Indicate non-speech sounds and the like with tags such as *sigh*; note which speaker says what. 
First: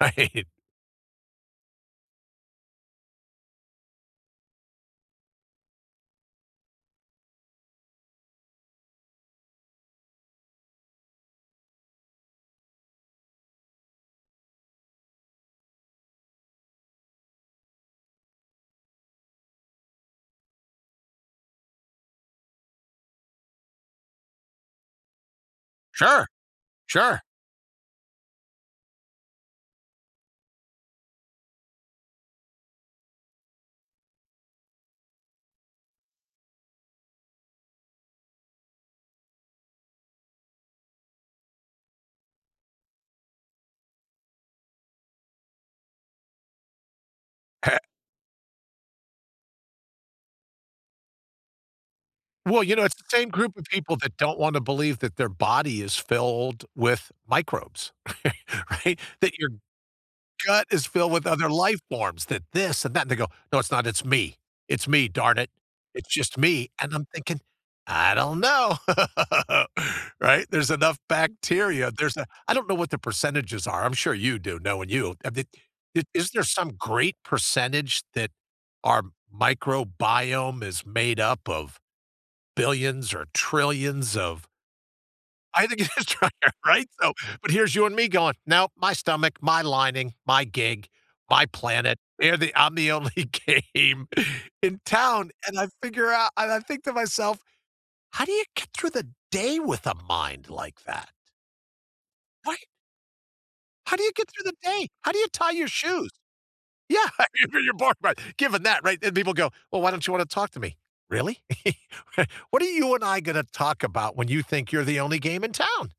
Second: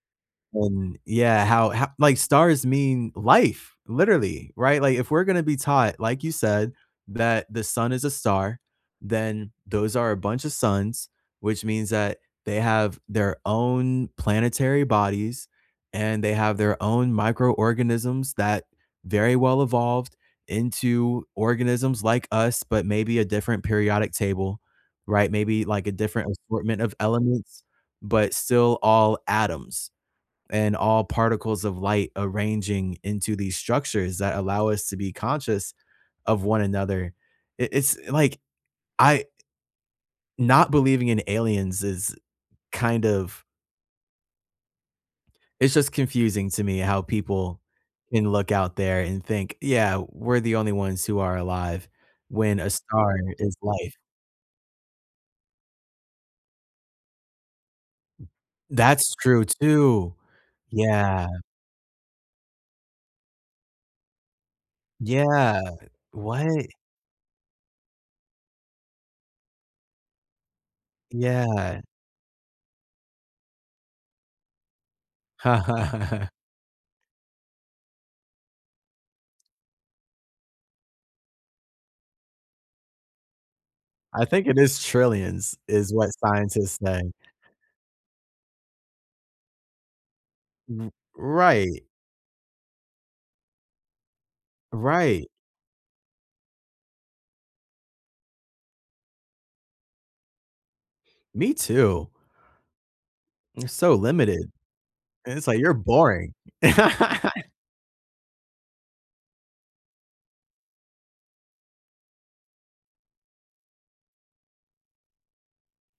Speaker 1: Right.
Speaker 2: And yeah, how ho like, stars mean life, literally, right? Like, if we're gonna be taught- like you said- that the sun is a star, then those are a bunch a suns, which means that they have their own planetary bodies, and they have their own microorganisms that very-well evolved into organisms like us, but maybe a different periodic table, right? Maybe, like, a
Speaker 1: Sure.
Speaker 2: different assortment of
Speaker 1: Sure.
Speaker 2: elements, but still all atoms. And all particles of light arranging into these structures that allow us to be conscious of one another. It it's like, I i not believing in aliens is kind of it's just confusing to me how people
Speaker 1: Eh
Speaker 2: can look out there and think, "Yeah, we're the only ones who are alive." When
Speaker 1: Well,
Speaker 2: a
Speaker 1: you know, it's the
Speaker 2: star
Speaker 1: same group
Speaker 2: is
Speaker 1: of people
Speaker 2: life.
Speaker 1: that don't wanna believe that their body is filled with microbes, *chuckles* right?
Speaker 2: That's
Speaker 1: That
Speaker 2: true
Speaker 1: your
Speaker 2: too.
Speaker 1: gut is filled with
Speaker 2: Yeah.
Speaker 1: other life forms, that "this" and "that" and they go, "No, it's not, it's me. It's me, darn it.
Speaker 2: Yeah,
Speaker 1: It's just
Speaker 2: what?
Speaker 1: me," and I'm thinking, "I don't know?" *laughs* Right? There's enough
Speaker 2: Yeah.
Speaker 1: bacteria, there's a I don't know what the percentages are, I'm sure you do, knowing you, uh, th i is
Speaker 2: *chuckles*
Speaker 1: there some great percentage that our microbiome is made up of billions or trillions
Speaker 2: I think
Speaker 1: of
Speaker 2: it is trillions,
Speaker 1: I think it
Speaker 2: is
Speaker 1: is
Speaker 2: what
Speaker 1: trillion,
Speaker 2: scientists
Speaker 1: right? So
Speaker 2: say.
Speaker 1: but here's you and me going, "No, my stomach, my lining, my gig,
Speaker 2: R
Speaker 1: my
Speaker 2: right.
Speaker 1: planet, they're the I'm the only game in
Speaker 2: Right.
Speaker 1: town," and I figure out and I think to myself, "How do you get through the day with a mind like that?”
Speaker 2: Me too.
Speaker 1: What?
Speaker 2: And so
Speaker 1: “How do you get through
Speaker 2: limited,
Speaker 1: the day? How do you
Speaker 2: and it's,
Speaker 1: tie
Speaker 2: like
Speaker 1: your
Speaker 2: "You're
Speaker 1: shoes?”
Speaker 2: boring."
Speaker 1: Yeah you
Speaker 2: *laughs*
Speaker 1: you're boring, but, given that right? And people go, "Well, why don't you want to talk to me?" "Really? *laughs* R what are you and I gonna talk about when you think you're the only game in town?"